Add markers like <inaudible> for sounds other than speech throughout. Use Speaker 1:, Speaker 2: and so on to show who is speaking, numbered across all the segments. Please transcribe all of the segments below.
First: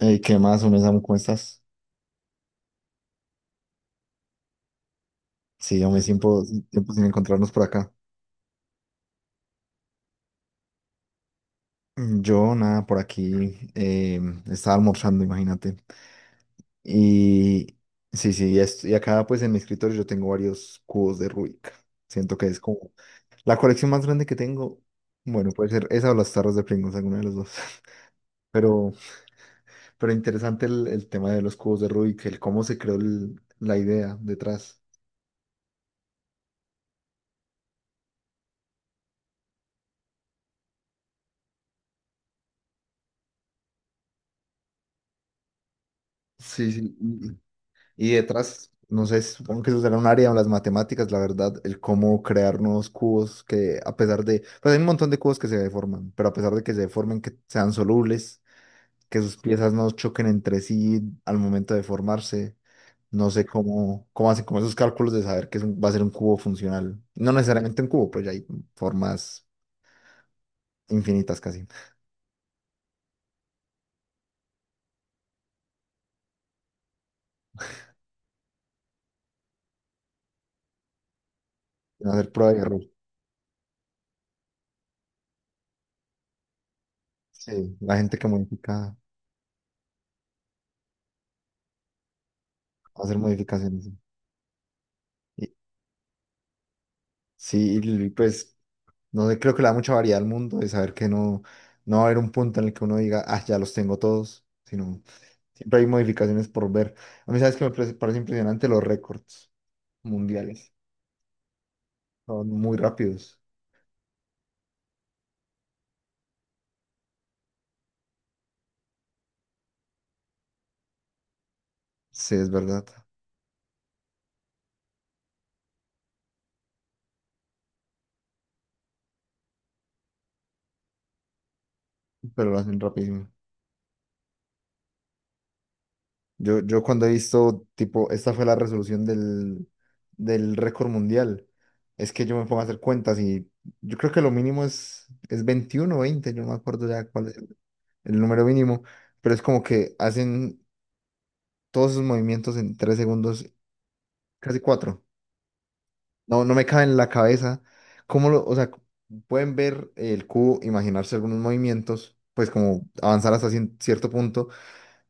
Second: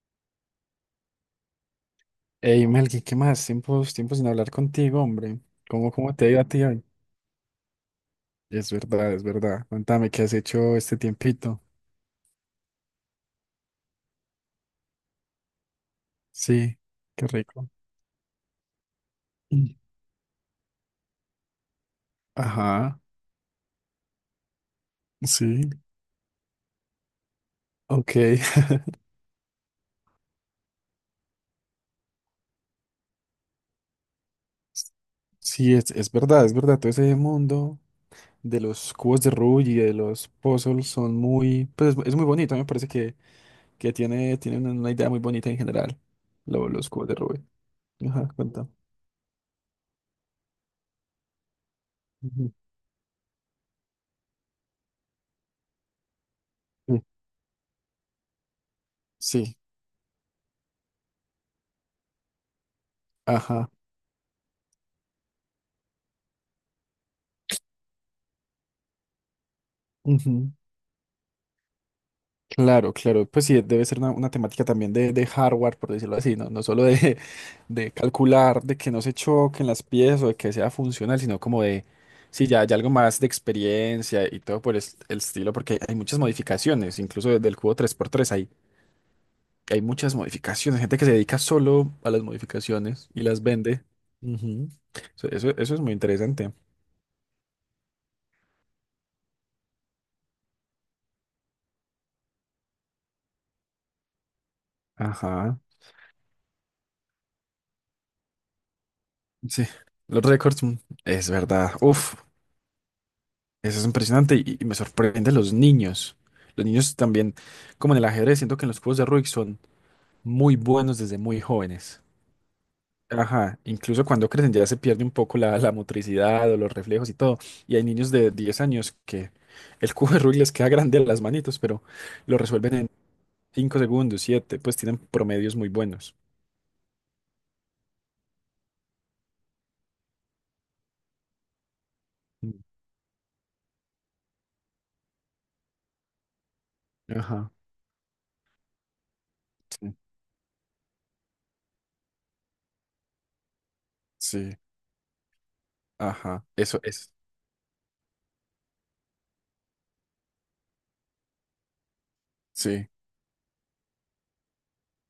Speaker 1: Ey, ¿qué más, uno Samu? ¿Cómo estás?
Speaker 2: Ey, Melqui, ¿qué más? Tiempos, tiempos sin hablar contigo, hombre.
Speaker 1: Sí, yo
Speaker 2: ¿Cómo,
Speaker 1: me
Speaker 2: cómo te ha ido
Speaker 1: tiempo,
Speaker 2: a ti hoy?
Speaker 1: tiempo sin encontrarnos por acá.
Speaker 2: Es verdad, es verdad. Cuéntame, ¿qué has hecho este tiempito?
Speaker 1: Yo, nada, por aquí estaba almorzando, imagínate.
Speaker 2: Sí, qué rico.
Speaker 1: Y sí, sí, y, y acá pues en mi
Speaker 2: Mm.
Speaker 1: escritorio yo tengo varios cubos de Rubik. Siento que es como
Speaker 2: Ajá,
Speaker 1: la colección más grande que tengo. Bueno,
Speaker 2: sí,
Speaker 1: puede ser esa o las tarros de Pringles, alguna de las dos.
Speaker 2: ok.
Speaker 1: <laughs> Pero, pero interesante el tema de los cubos de Rubik, el cómo se creó la idea detrás.
Speaker 2: <laughs> Sí, es verdad, es verdad. Todo ese mundo de los cubos de Rubik y de los puzzles son muy, pues es muy bonito. A mí me parece que tiene una idea muy bonita en general, lo-
Speaker 1: Sí,
Speaker 2: los
Speaker 1: sí.
Speaker 2: cubos de Rubik.
Speaker 1: Y
Speaker 2: Ajá, cuéntame.
Speaker 1: detrás, no sé, supongo que eso será un área de las matemáticas, la verdad, el cómo
Speaker 2: Ujú.
Speaker 1: crear nuevos cubos que a pesar de, pues hay un montón de cubos que se deforman, pero a pesar de que se
Speaker 2: Sí,
Speaker 1: deformen, que sean solubles, que sus
Speaker 2: sí,
Speaker 1: piezas no choquen entre sí al momento de formarse, no sé
Speaker 2: ajá.
Speaker 1: cómo, cómo hacen como esos cálculos de saber que es va a ser un cubo funcional. No necesariamente un cubo, pues ya hay formas infinitas casi.
Speaker 2: Claro, claro, pues sí, debe ser una temática también de hardware, por decirlo así, ¿no? No solo de, <laughs> de calcular, de que no se choquen las piezas o de que sea funcional, sino como de,
Speaker 1: Van a hacer
Speaker 2: sí,
Speaker 1: prueba y
Speaker 2: ya, ya
Speaker 1: error.
Speaker 2: algo más de experiencia y todo por el estilo, porque hay muchas modificaciones, incluso desde el cubo
Speaker 1: Sí,
Speaker 2: tres
Speaker 1: la
Speaker 2: por
Speaker 1: gente que
Speaker 2: tres hay,
Speaker 1: modifica,
Speaker 2: hay muchas modificaciones, gente que se dedica solo a las
Speaker 1: va a
Speaker 2: modificaciones
Speaker 1: hacer
Speaker 2: y las
Speaker 1: modificaciones.
Speaker 2: vende.
Speaker 1: Sí.
Speaker 2: Ujú. Eso,
Speaker 1: Y-
Speaker 2: eso es muy interesante.
Speaker 1: Sí, y pues no creo que le da mucha variedad al mundo de saber que no, no va a haber un punto en el que uno diga, ah, ya los tengo todos, sino
Speaker 2: Ajá,
Speaker 1: siempre hay modificaciones por ver. A mí, ¿sabes que me parece impresionante los récords
Speaker 2: sí, los récords,
Speaker 1: mundiales?
Speaker 2: mm, es verdad, uf.
Speaker 1: Son muy rápidos.
Speaker 2: Eso es impresionante y me sorprende los niños. Los niños también, como en el ajedrez, siento que en los cubos de Rubik son muy buenos desde muy jóvenes.
Speaker 1: Sí, es verdad,
Speaker 2: Ajá, incluso cuando crecen ya se pierde un poco la, la motricidad o los reflejos y todo. Y hay niños de 10 años que el cubo de Rubik les queda grande a las manitos, pero lo
Speaker 1: pero lo
Speaker 2: resuelven
Speaker 1: hacen
Speaker 2: en
Speaker 1: rapidísimo.
Speaker 2: 5 segundos, siete. Pues tienen promedios muy buenos.
Speaker 1: Yo cuando he visto, tipo, esta fue la resolución del récord mundial, es que yo me
Speaker 2: Mm.
Speaker 1: pongo a hacer cuentas y yo creo que lo mínimo es 21 o 20, yo no me acuerdo ya cuál es
Speaker 2: Ajá,
Speaker 1: el número mínimo, pero es como que
Speaker 2: sí,
Speaker 1: hacen todos esos movimientos en 3 segundos,
Speaker 2: sí,
Speaker 1: casi cuatro. No,
Speaker 2: ajá,
Speaker 1: no me
Speaker 2: eso
Speaker 1: cabe en la
Speaker 2: es,
Speaker 1: cabeza. ¿Cómo lo, o sea, pueden ver el cubo, imaginarse algunos movimientos, pues como
Speaker 2: sí,
Speaker 1: avanzar hasta cierto punto,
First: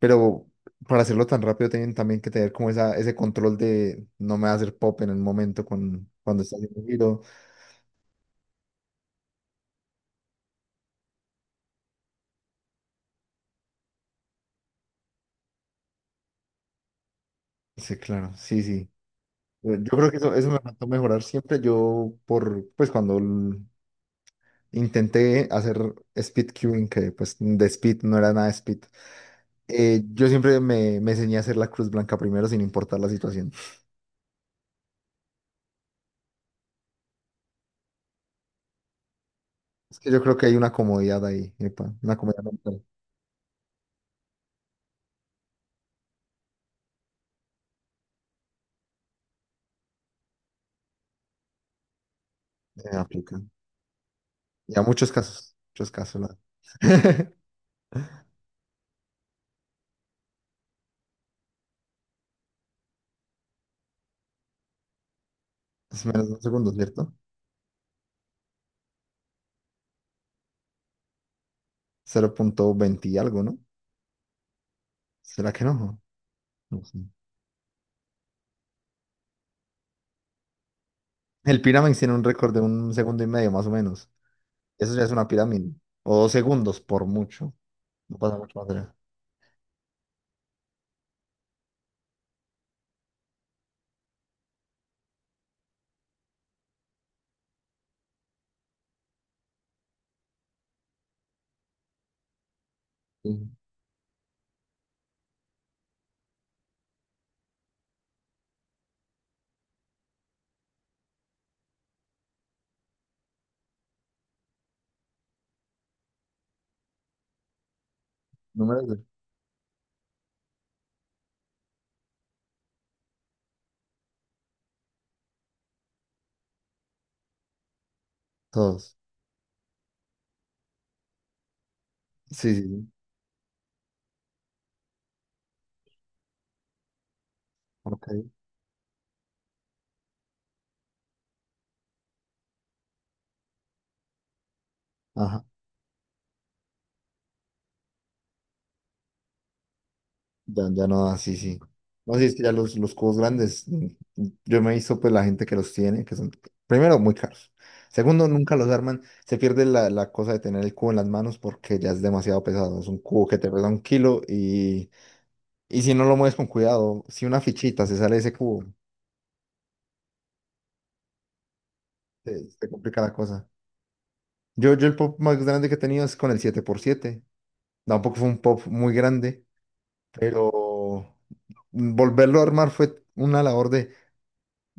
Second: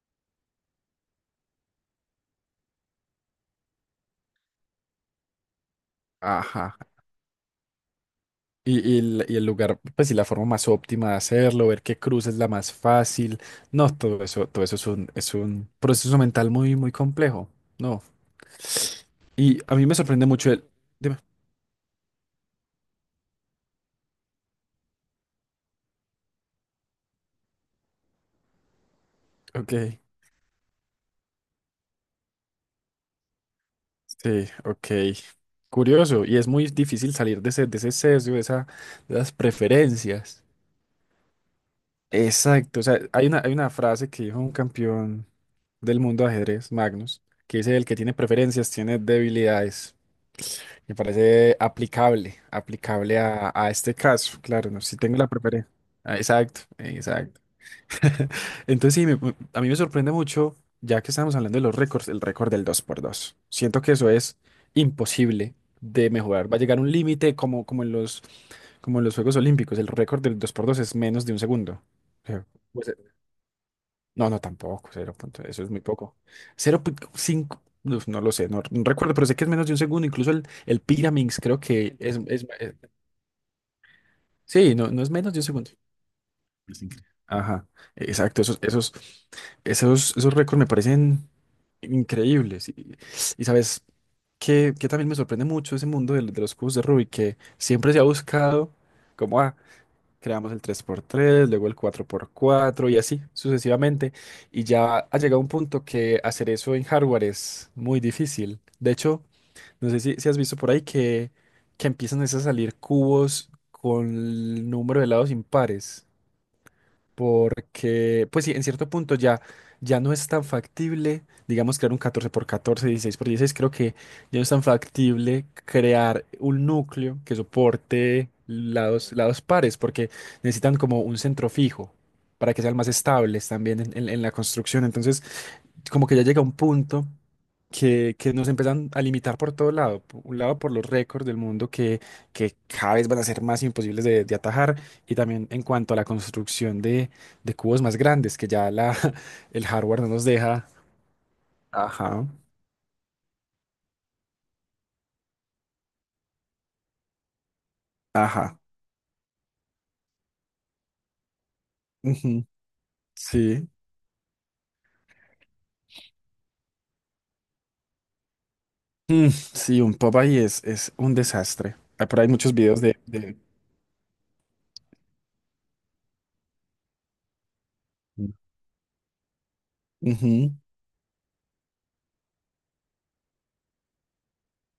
Speaker 1: pero para hacerlo tan rápido tienen también que tener como esa, ese control de no me va hacer pop en el momento con, cuando está
Speaker 2: ajá.
Speaker 1: haciendo el giro?
Speaker 2: Y el lugar, pues y la forma más óptima de hacerlo, ver qué cruz es la más fácil. No, todo eso es un proceso mental muy, muy complejo.
Speaker 1: Sí,
Speaker 2: No.
Speaker 1: claro, sí, sí.
Speaker 2: Y
Speaker 1: Yo
Speaker 2: a mí
Speaker 1: yo
Speaker 2: me
Speaker 1: creo que
Speaker 2: sorprende
Speaker 1: eso
Speaker 2: mucho
Speaker 1: me
Speaker 2: el.
Speaker 1: faltó
Speaker 2: Dime.
Speaker 1: mejorar siempre. Yo, por, pues cuando intenté hacer speed queuing, que pues de speed no era nada speed.
Speaker 2: Ok.
Speaker 1: Yo siempre me, me enseñé a hacer la cruz blanca primero sin importar la situación.
Speaker 2: Sí, ok. Curioso. Y es muy difícil salir de ese sesgo, de esa, de las
Speaker 1: Es que yo creo
Speaker 2: preferencias.
Speaker 1: que hay una comodidad ahí, epa, una comodidad
Speaker 2: Exacto.
Speaker 1: mental
Speaker 2: O sea, hay una frase que dijo un campeón del mundo de ajedrez, Magnus, que dice el que tiene preferencias tiene debilidades. Me parece aplicable,
Speaker 1: en
Speaker 2: aplicable
Speaker 1: África.
Speaker 2: a este caso, claro,
Speaker 1: Y a
Speaker 2: no, si
Speaker 1: muchos
Speaker 2: tengo la
Speaker 1: casos,
Speaker 2: preferencia.
Speaker 1: muchos
Speaker 2: Ah,
Speaker 1: casos. La-
Speaker 2: exacto,
Speaker 1: <laughs>
Speaker 2: exacto. <laughs> Entonces sí, a mí me sorprende mucho, ya que estamos hablando de los récords, el récord del 2x2. Siento que eso es imposible
Speaker 1: Es
Speaker 2: de
Speaker 1: menos de un
Speaker 2: mejorar. Va a
Speaker 1: segundo,
Speaker 2: llegar un
Speaker 1: ¿cierto?
Speaker 2: límite como, como en los Juegos Olímpicos. El récord del dos por dos es menos de un segundo. O sea, pues,
Speaker 1: 0.20 y algo, ¿no?
Speaker 2: no, no, tampoco, cero punto,
Speaker 1: ¿Será que
Speaker 2: eso es muy
Speaker 1: no?
Speaker 2: poco.
Speaker 1: No
Speaker 2: cero
Speaker 1: sé.
Speaker 2: punto cinco no, no lo sé, no, no recuerdo, pero sé que es menos de un segundo, incluso el Pyraminx creo
Speaker 1: El
Speaker 2: que
Speaker 1: Pyraminx tiene
Speaker 2: es,
Speaker 1: un récord de un segundo y medio, más o menos.
Speaker 2: sí, no,
Speaker 1: Eso
Speaker 2: no
Speaker 1: ya
Speaker 2: es
Speaker 1: es una
Speaker 2: menos de un segundo.
Speaker 1: pirámide. O dos segundos,
Speaker 2: Es
Speaker 1: por
Speaker 2: increíble.
Speaker 1: mucho.
Speaker 2: Ajá,
Speaker 1: No pasa
Speaker 2: exacto,
Speaker 1: mucho
Speaker 2: esos,
Speaker 1: más
Speaker 2: esos,
Speaker 1: allá.
Speaker 2: esos, esos récords me parecen increíbles. Y sabes que también me sorprende mucho ese mundo de los cubos de Rubik, que siempre se ha buscado, como, ah, creamos el 3x3 luego el 4x4 y así
Speaker 1: Sí.
Speaker 2: sucesivamente. Y ya ha llegado un punto que hacer eso en hardware es muy difícil. De hecho, no sé si, si has visto por ahí que empiezan es a salir cubos con el número de lados impares porque, pues sí, en
Speaker 1: Números
Speaker 2: cierto
Speaker 1: de
Speaker 2: punto ya, ya no es tan factible, digamos, crear un 14x14. 16x16 creo que ya no es tan factible crear un núcleo que soporte
Speaker 1: todos.
Speaker 2: lados, lados pares, porque necesitan como un centro fijo para
Speaker 1: Sí, sí,
Speaker 2: que sean
Speaker 1: sí.
Speaker 2: más estables también en, en la construcción. Entonces, como que ya llega un punto
Speaker 1: Ok.
Speaker 2: que nos empiezan a limitar por todo lado. Por un lado, por los récords del mundo que cada vez van a ser más imposibles de atajar, y
Speaker 1: Ajá.
Speaker 2: también en cuanto a la construcción de cubos más grandes, que ya la, <laughs> el hardware no nos
Speaker 1: Ya,
Speaker 2: deja.
Speaker 1: ya no, da, sí, sí. No, sí,
Speaker 2: Ajá,
Speaker 1: es que ya los cubos grandes, yo me he visto pues la gente que los tiene, que son, primero, muy caros. Segundo, nunca
Speaker 2: ajá,
Speaker 1: los arman. Se pierde la, la cosa de tener el cubo en las manos porque ya es demasiado
Speaker 2: ujú,
Speaker 1: pesado. Es un cubo que te pesa
Speaker 2: sí.
Speaker 1: un kilo y si no lo mueves con cuidado, si una fichita se sale de ese cubo,
Speaker 2: Mm, sí, un pop ahí es un desastre. Ah, por ahí
Speaker 1: te,
Speaker 2: hay muchos
Speaker 1: te
Speaker 2: videos
Speaker 1: complica la
Speaker 2: de-
Speaker 1: cosa. Yo el pop más grande que he tenido es con el 7x7. Tampoco fue un pop muy grande,
Speaker 2: Ujú,
Speaker 1: pero volverlo a armar fue una labor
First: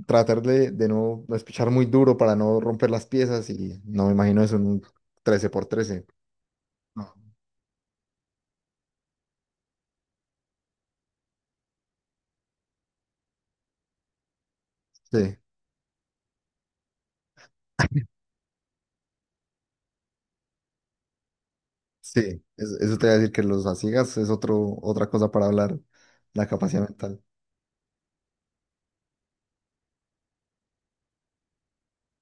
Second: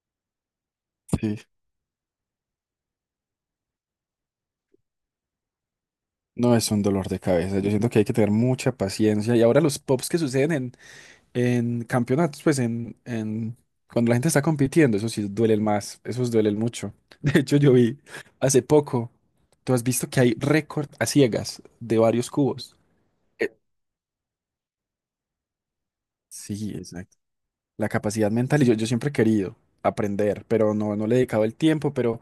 Speaker 1: tratar de no
Speaker 2: sí.
Speaker 1: espichar muy duro para no romper las piezas, y no me imagino eso en un 13x13.
Speaker 2: No, es un dolor
Speaker 1: No.
Speaker 2: de cabeza. Yo siento que hay que tener mucha paciencia. Y ahora los pops que suceden en campeonatos, pues en cuando la gente está compitiendo, eso sí
Speaker 1: Sí,
Speaker 2: duele más, esos duelen mucho. <laughs> De hecho, yo vi hace poco, tú has visto que hay récord a ciegas de varios
Speaker 1: sí,
Speaker 2: cubos.
Speaker 1: eso te voy a decir que
Speaker 2: Eh,
Speaker 1: los asigas es otro, otra cosa para hablar, la
Speaker 2: Sí,
Speaker 1: capacidad
Speaker 2: exacto.
Speaker 1: mental.
Speaker 2: La capacidad mental, y yo siempre he querido aprender, pero no, no le he dedicado el tiempo,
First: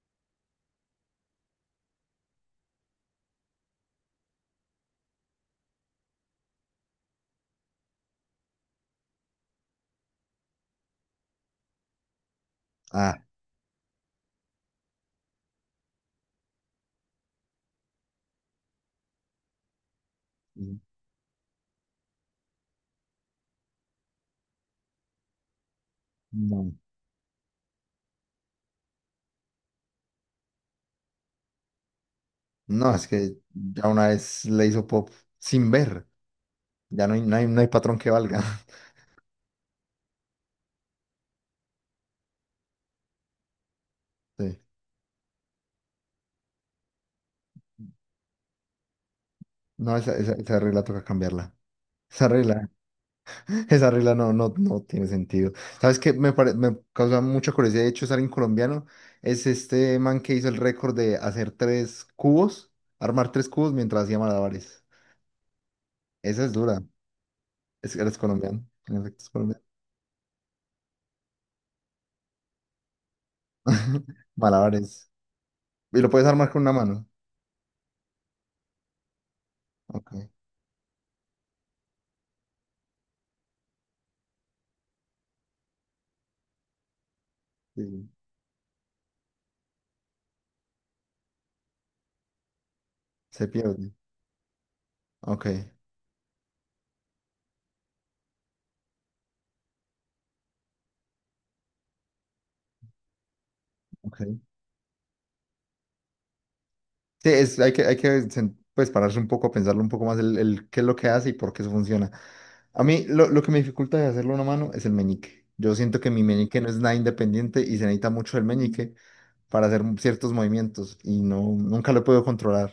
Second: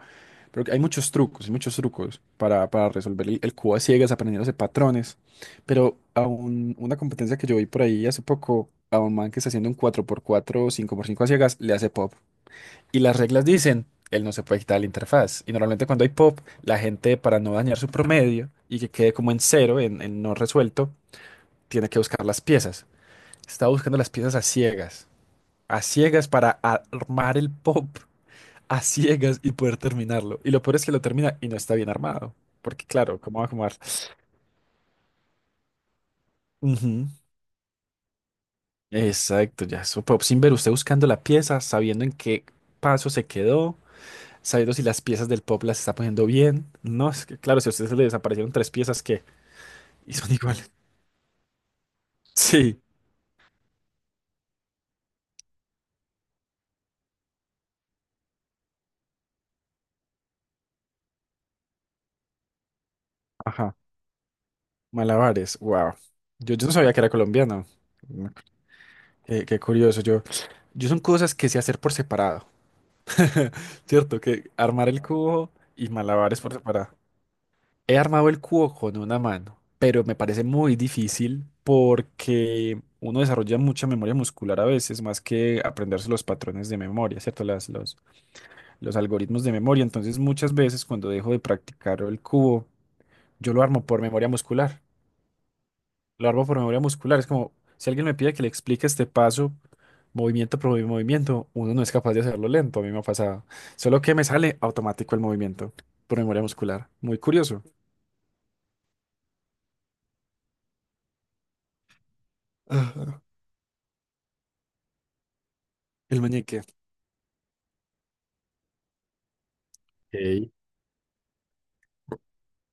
Speaker 2: pero hay muchos trucos para resolver el cubo a ciegas, aprendiéndose patrones. Pero a una competencia que yo vi por ahí hace poco, a un man que está haciendo un 4x4 o 5x5 a ciegas, le hace pop. Y las
Speaker 1: Ah,
Speaker 2: reglas dicen, él no se puede quitar la interfaz. Y normalmente cuando hay pop, la gente para no dañar su promedio y que quede como en cero, en no resuelto, tiene que buscar las piezas. Está buscando las piezas a ciegas. A ciegas para
Speaker 1: no,
Speaker 2: armar el pop. A ciegas y poder terminarlo. Y lo peor es que lo termina y no está bien armado. Porque
Speaker 1: no, es
Speaker 2: claro,
Speaker 1: que
Speaker 2: ¿cómo va a armar?
Speaker 1: ya una vez le hizo pop sin ver, ya
Speaker 2: Ujú.
Speaker 1: no hay, no hay, no hay patrón que valga. <laughs>
Speaker 2: Exacto, ya. Su pop sin ver usted buscando la pieza, sabiendo en qué paso se quedó,
Speaker 1: Sí.
Speaker 2: sabiendo si las piezas del pop las está poniendo bien. No, es que claro, si a usted le desaparecieron tres piezas ¿qué?
Speaker 1: No,
Speaker 2: Y
Speaker 1: esa,
Speaker 2: son
Speaker 1: esa,
Speaker 2: <laughs>
Speaker 1: esa
Speaker 2: iguales.
Speaker 1: regla toca cambiarla. Esa regla,
Speaker 2: Sí,
Speaker 1: esa regla no, no, no tiene sentido. ¿Sabes qué? Me, me causa mucha curiosidad, de hecho, es alguien colombiano. Es este man que hizo el récord de hacer 3 cubos, armar tres cubos
Speaker 2: ajá.
Speaker 1: mientras hacía malabares.
Speaker 2: Malabares, wow.
Speaker 1: Esa es
Speaker 2: Yo no
Speaker 1: dura.
Speaker 2: sabía que era colombiano.
Speaker 1: Es, eres
Speaker 2: Mm,
Speaker 1: colombiano. En efecto, es
Speaker 2: qué, qué
Speaker 1: colombiano.
Speaker 2: curioso. Yo son cosas que sé hacer por separado. <laughs> Cierto,
Speaker 1: <laughs>
Speaker 2: que armar el
Speaker 1: Malabares.
Speaker 2: cubo y
Speaker 1: Y lo puedes
Speaker 2: malabares
Speaker 1: armar
Speaker 2: por
Speaker 1: con una
Speaker 2: separado.
Speaker 1: mano.
Speaker 2: He armado el cubo con una mano, pero
Speaker 1: Ok.
Speaker 2: me parece muy difícil porque uno desarrolla mucha memoria muscular a veces, más que aprenderse los patrones de memoria, ¿cierto? Las,
Speaker 1: Sí, sí.
Speaker 2: los algoritmos de memoria. Entonces, muchas veces cuando dejo de practicar el cubo,
Speaker 1: Se
Speaker 2: yo lo armo
Speaker 1: pierde.
Speaker 2: por memoria muscular.
Speaker 1: Ok.
Speaker 2: Lo armo por memoria muscular. Es como si alguien me pide que le explique este paso, movimiento por movimiento, uno no es capaz de hacerlo lento. A mí me ha pasado. Solo que
Speaker 1: Ok.
Speaker 2: me sale automático el movimiento por memoria muscular. Muy
Speaker 1: Sí, es,
Speaker 2: curioso.
Speaker 1: hay que pues, pararse un poco, pensarlo un poco más el qué es lo que hace y por qué eso funciona. A mí
Speaker 2: Ah,
Speaker 1: lo que me dificulta de hacerlo a una mano es el meñique. Yo siento que
Speaker 2: el
Speaker 1: mi meñique
Speaker 2: meñique.
Speaker 1: no es nada independiente y se necesita mucho el meñique para hacer ciertos
Speaker 2: Ok.
Speaker 1: movimientos y no, nunca lo puedo controlar.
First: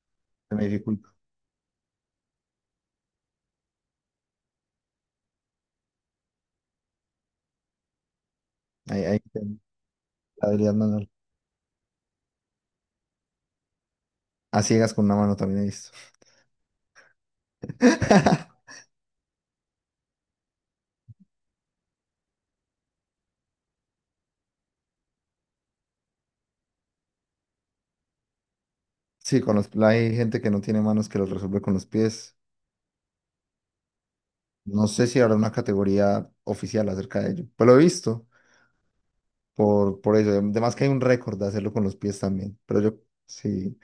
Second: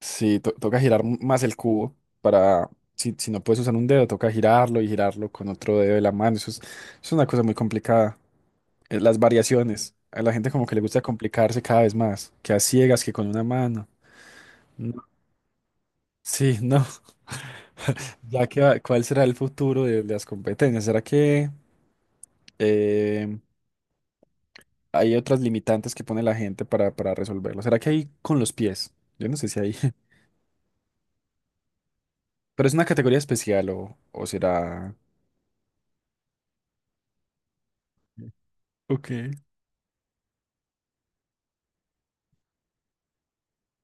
Speaker 2: Sí,
Speaker 1: Se me
Speaker 2: toca girar
Speaker 1: dificulta.
Speaker 2: más el cubo para. Si, si no puedes usar un dedo, toca girarlo y girarlo con otro dedo de la mano. Eso es una cosa muy complicada. Eh,
Speaker 1: Ahí,
Speaker 2: las
Speaker 1: ahí tengo
Speaker 2: variaciones. A la
Speaker 1: la
Speaker 2: gente como
Speaker 1: habilidad
Speaker 2: que le gusta
Speaker 1: manual.
Speaker 2: complicarse cada vez más, que a ciegas, que con una mano.
Speaker 1: A ciegas
Speaker 2: No.
Speaker 1: con una mano también he visto.
Speaker 2: Sí, no. <laughs> Ya que
Speaker 1: <laughs>
Speaker 2: cuál será el futuro de las competencias. ¿Será que eh, hay otras limitantes que pone la gente para resolverlo? ¿Será que hay con los pies? Yo no
Speaker 1: Sí,
Speaker 2: sé
Speaker 1: con
Speaker 2: si
Speaker 1: los,
Speaker 2: hay.
Speaker 1: hay
Speaker 2: <laughs>
Speaker 1: gente que no tiene manos que los resuelve con los pies.
Speaker 2: Pero es una categoría especial o
Speaker 1: No
Speaker 2: será...
Speaker 1: sé si habrá una categoría oficial acerca de ello. Pues lo he visto
Speaker 2: Ok.
Speaker 1: por eso. Además que hay un récord de hacerlo con los pies también. Pero yo sí.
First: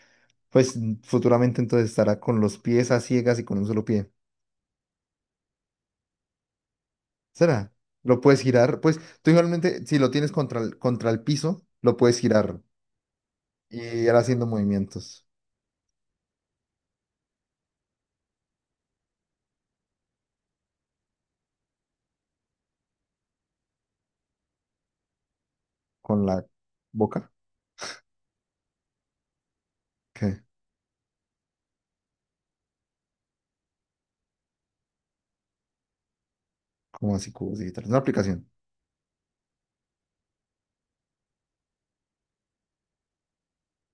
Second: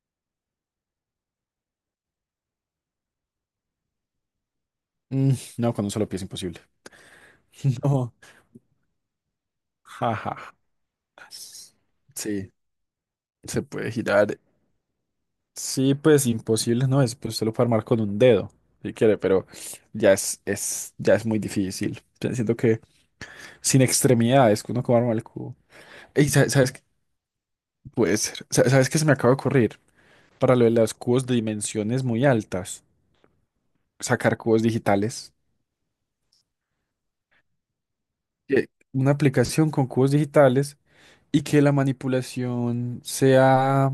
Speaker 1: Pues futuramente entonces estará con los pies a ciegas y con un solo pie.
Speaker 2: Mm, no, con un solo pie es imposible.
Speaker 1: ¿Será?
Speaker 2: <laughs> No.
Speaker 1: Lo puedes girar. Pues tú igualmente, si lo tienes
Speaker 2: Jaja.
Speaker 1: contra el piso, lo puedes
Speaker 2: Sí,
Speaker 1: girar
Speaker 2: se
Speaker 1: y
Speaker 2: puede
Speaker 1: ir
Speaker 2: girar.
Speaker 1: haciendo movimientos
Speaker 2: Sí, pues imposible no es, pues usted lo puede armar con un dedo, si quiere, pero ya es, ya es muy difícil. Yo siento que sin extremidades, que uno cómo arma el cubo.
Speaker 1: con
Speaker 2: Ey,
Speaker 1: la
Speaker 2: ¿sabes, sabes qué?
Speaker 1: boca.
Speaker 2: Puede ser. ¿Sabes qué se me acaba de ocurrir?
Speaker 1: ¿Qué?
Speaker 2: Para lo de los cubos de dimensiones muy altas, sacar cubos digitales.
Speaker 1: ¿Cómo así cubos digitales? Una aplicación.
Speaker 2: Que una aplicación con cubos digitales y que la manipulación sea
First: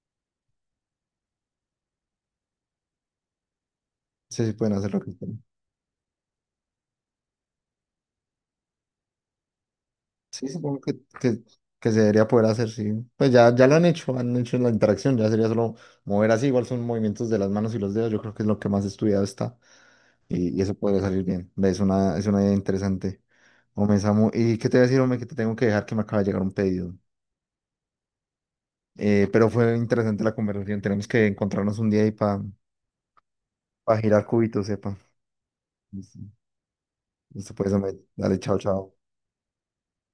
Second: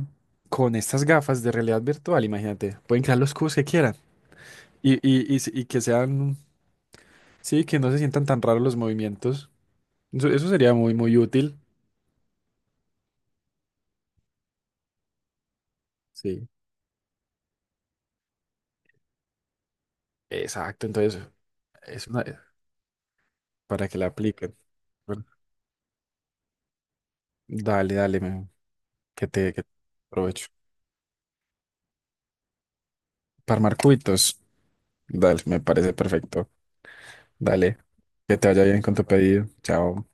Speaker 2: con estas gafas de realidad virtual, imagínate. Pueden crear los cubos que quieran
Speaker 1: Sí, sí pueden hacer
Speaker 2: y,
Speaker 1: lo que hacerlo.
Speaker 2: y que sean. Sí, que no se sientan tan raros los movimientos. Eso,
Speaker 1: Sí,
Speaker 2: eso sería
Speaker 1: supongo
Speaker 2: muy, muy útil.
Speaker 1: que se debería poder hacer, sí. Pues ya, ya lo han hecho la interacción. Ya sería solo mover así.
Speaker 2: Sí.
Speaker 1: Igual son movimientos de las manos y los dedos. Yo creo que es lo que más estudiado está. Y eso
Speaker 2: Exacto,
Speaker 1: podría
Speaker 2: entonces
Speaker 1: salir bien. Ve, es
Speaker 2: es
Speaker 1: una,
Speaker 2: una,
Speaker 1: es una idea interesante.
Speaker 2: para
Speaker 1: Hombre,
Speaker 2: que la
Speaker 1: Samu, ¿y
Speaker 2: apliquen.
Speaker 1: qué te voy a decir, hombre?
Speaker 2: Bueno,
Speaker 1: Que te tengo que dejar que me acaba de llegar un pedido.
Speaker 2: dale, dale,
Speaker 1: Pero
Speaker 2: que te
Speaker 1: fue interesante la
Speaker 2: aprovecho.
Speaker 1: conversación. Tenemos que encontrarnos un día ahí para
Speaker 2: Para armar
Speaker 1: girar
Speaker 2: cubitos,
Speaker 1: cubitos, sepa.
Speaker 2: dale, me parece
Speaker 1: Listo,
Speaker 2: perfecto.
Speaker 1: listo, pues,
Speaker 2: Dale,
Speaker 1: hombre.
Speaker 2: que
Speaker 1: Dale,
Speaker 2: te
Speaker 1: chao,
Speaker 2: vaya bien
Speaker 1: chao.
Speaker 2: con tu pedido. Chao.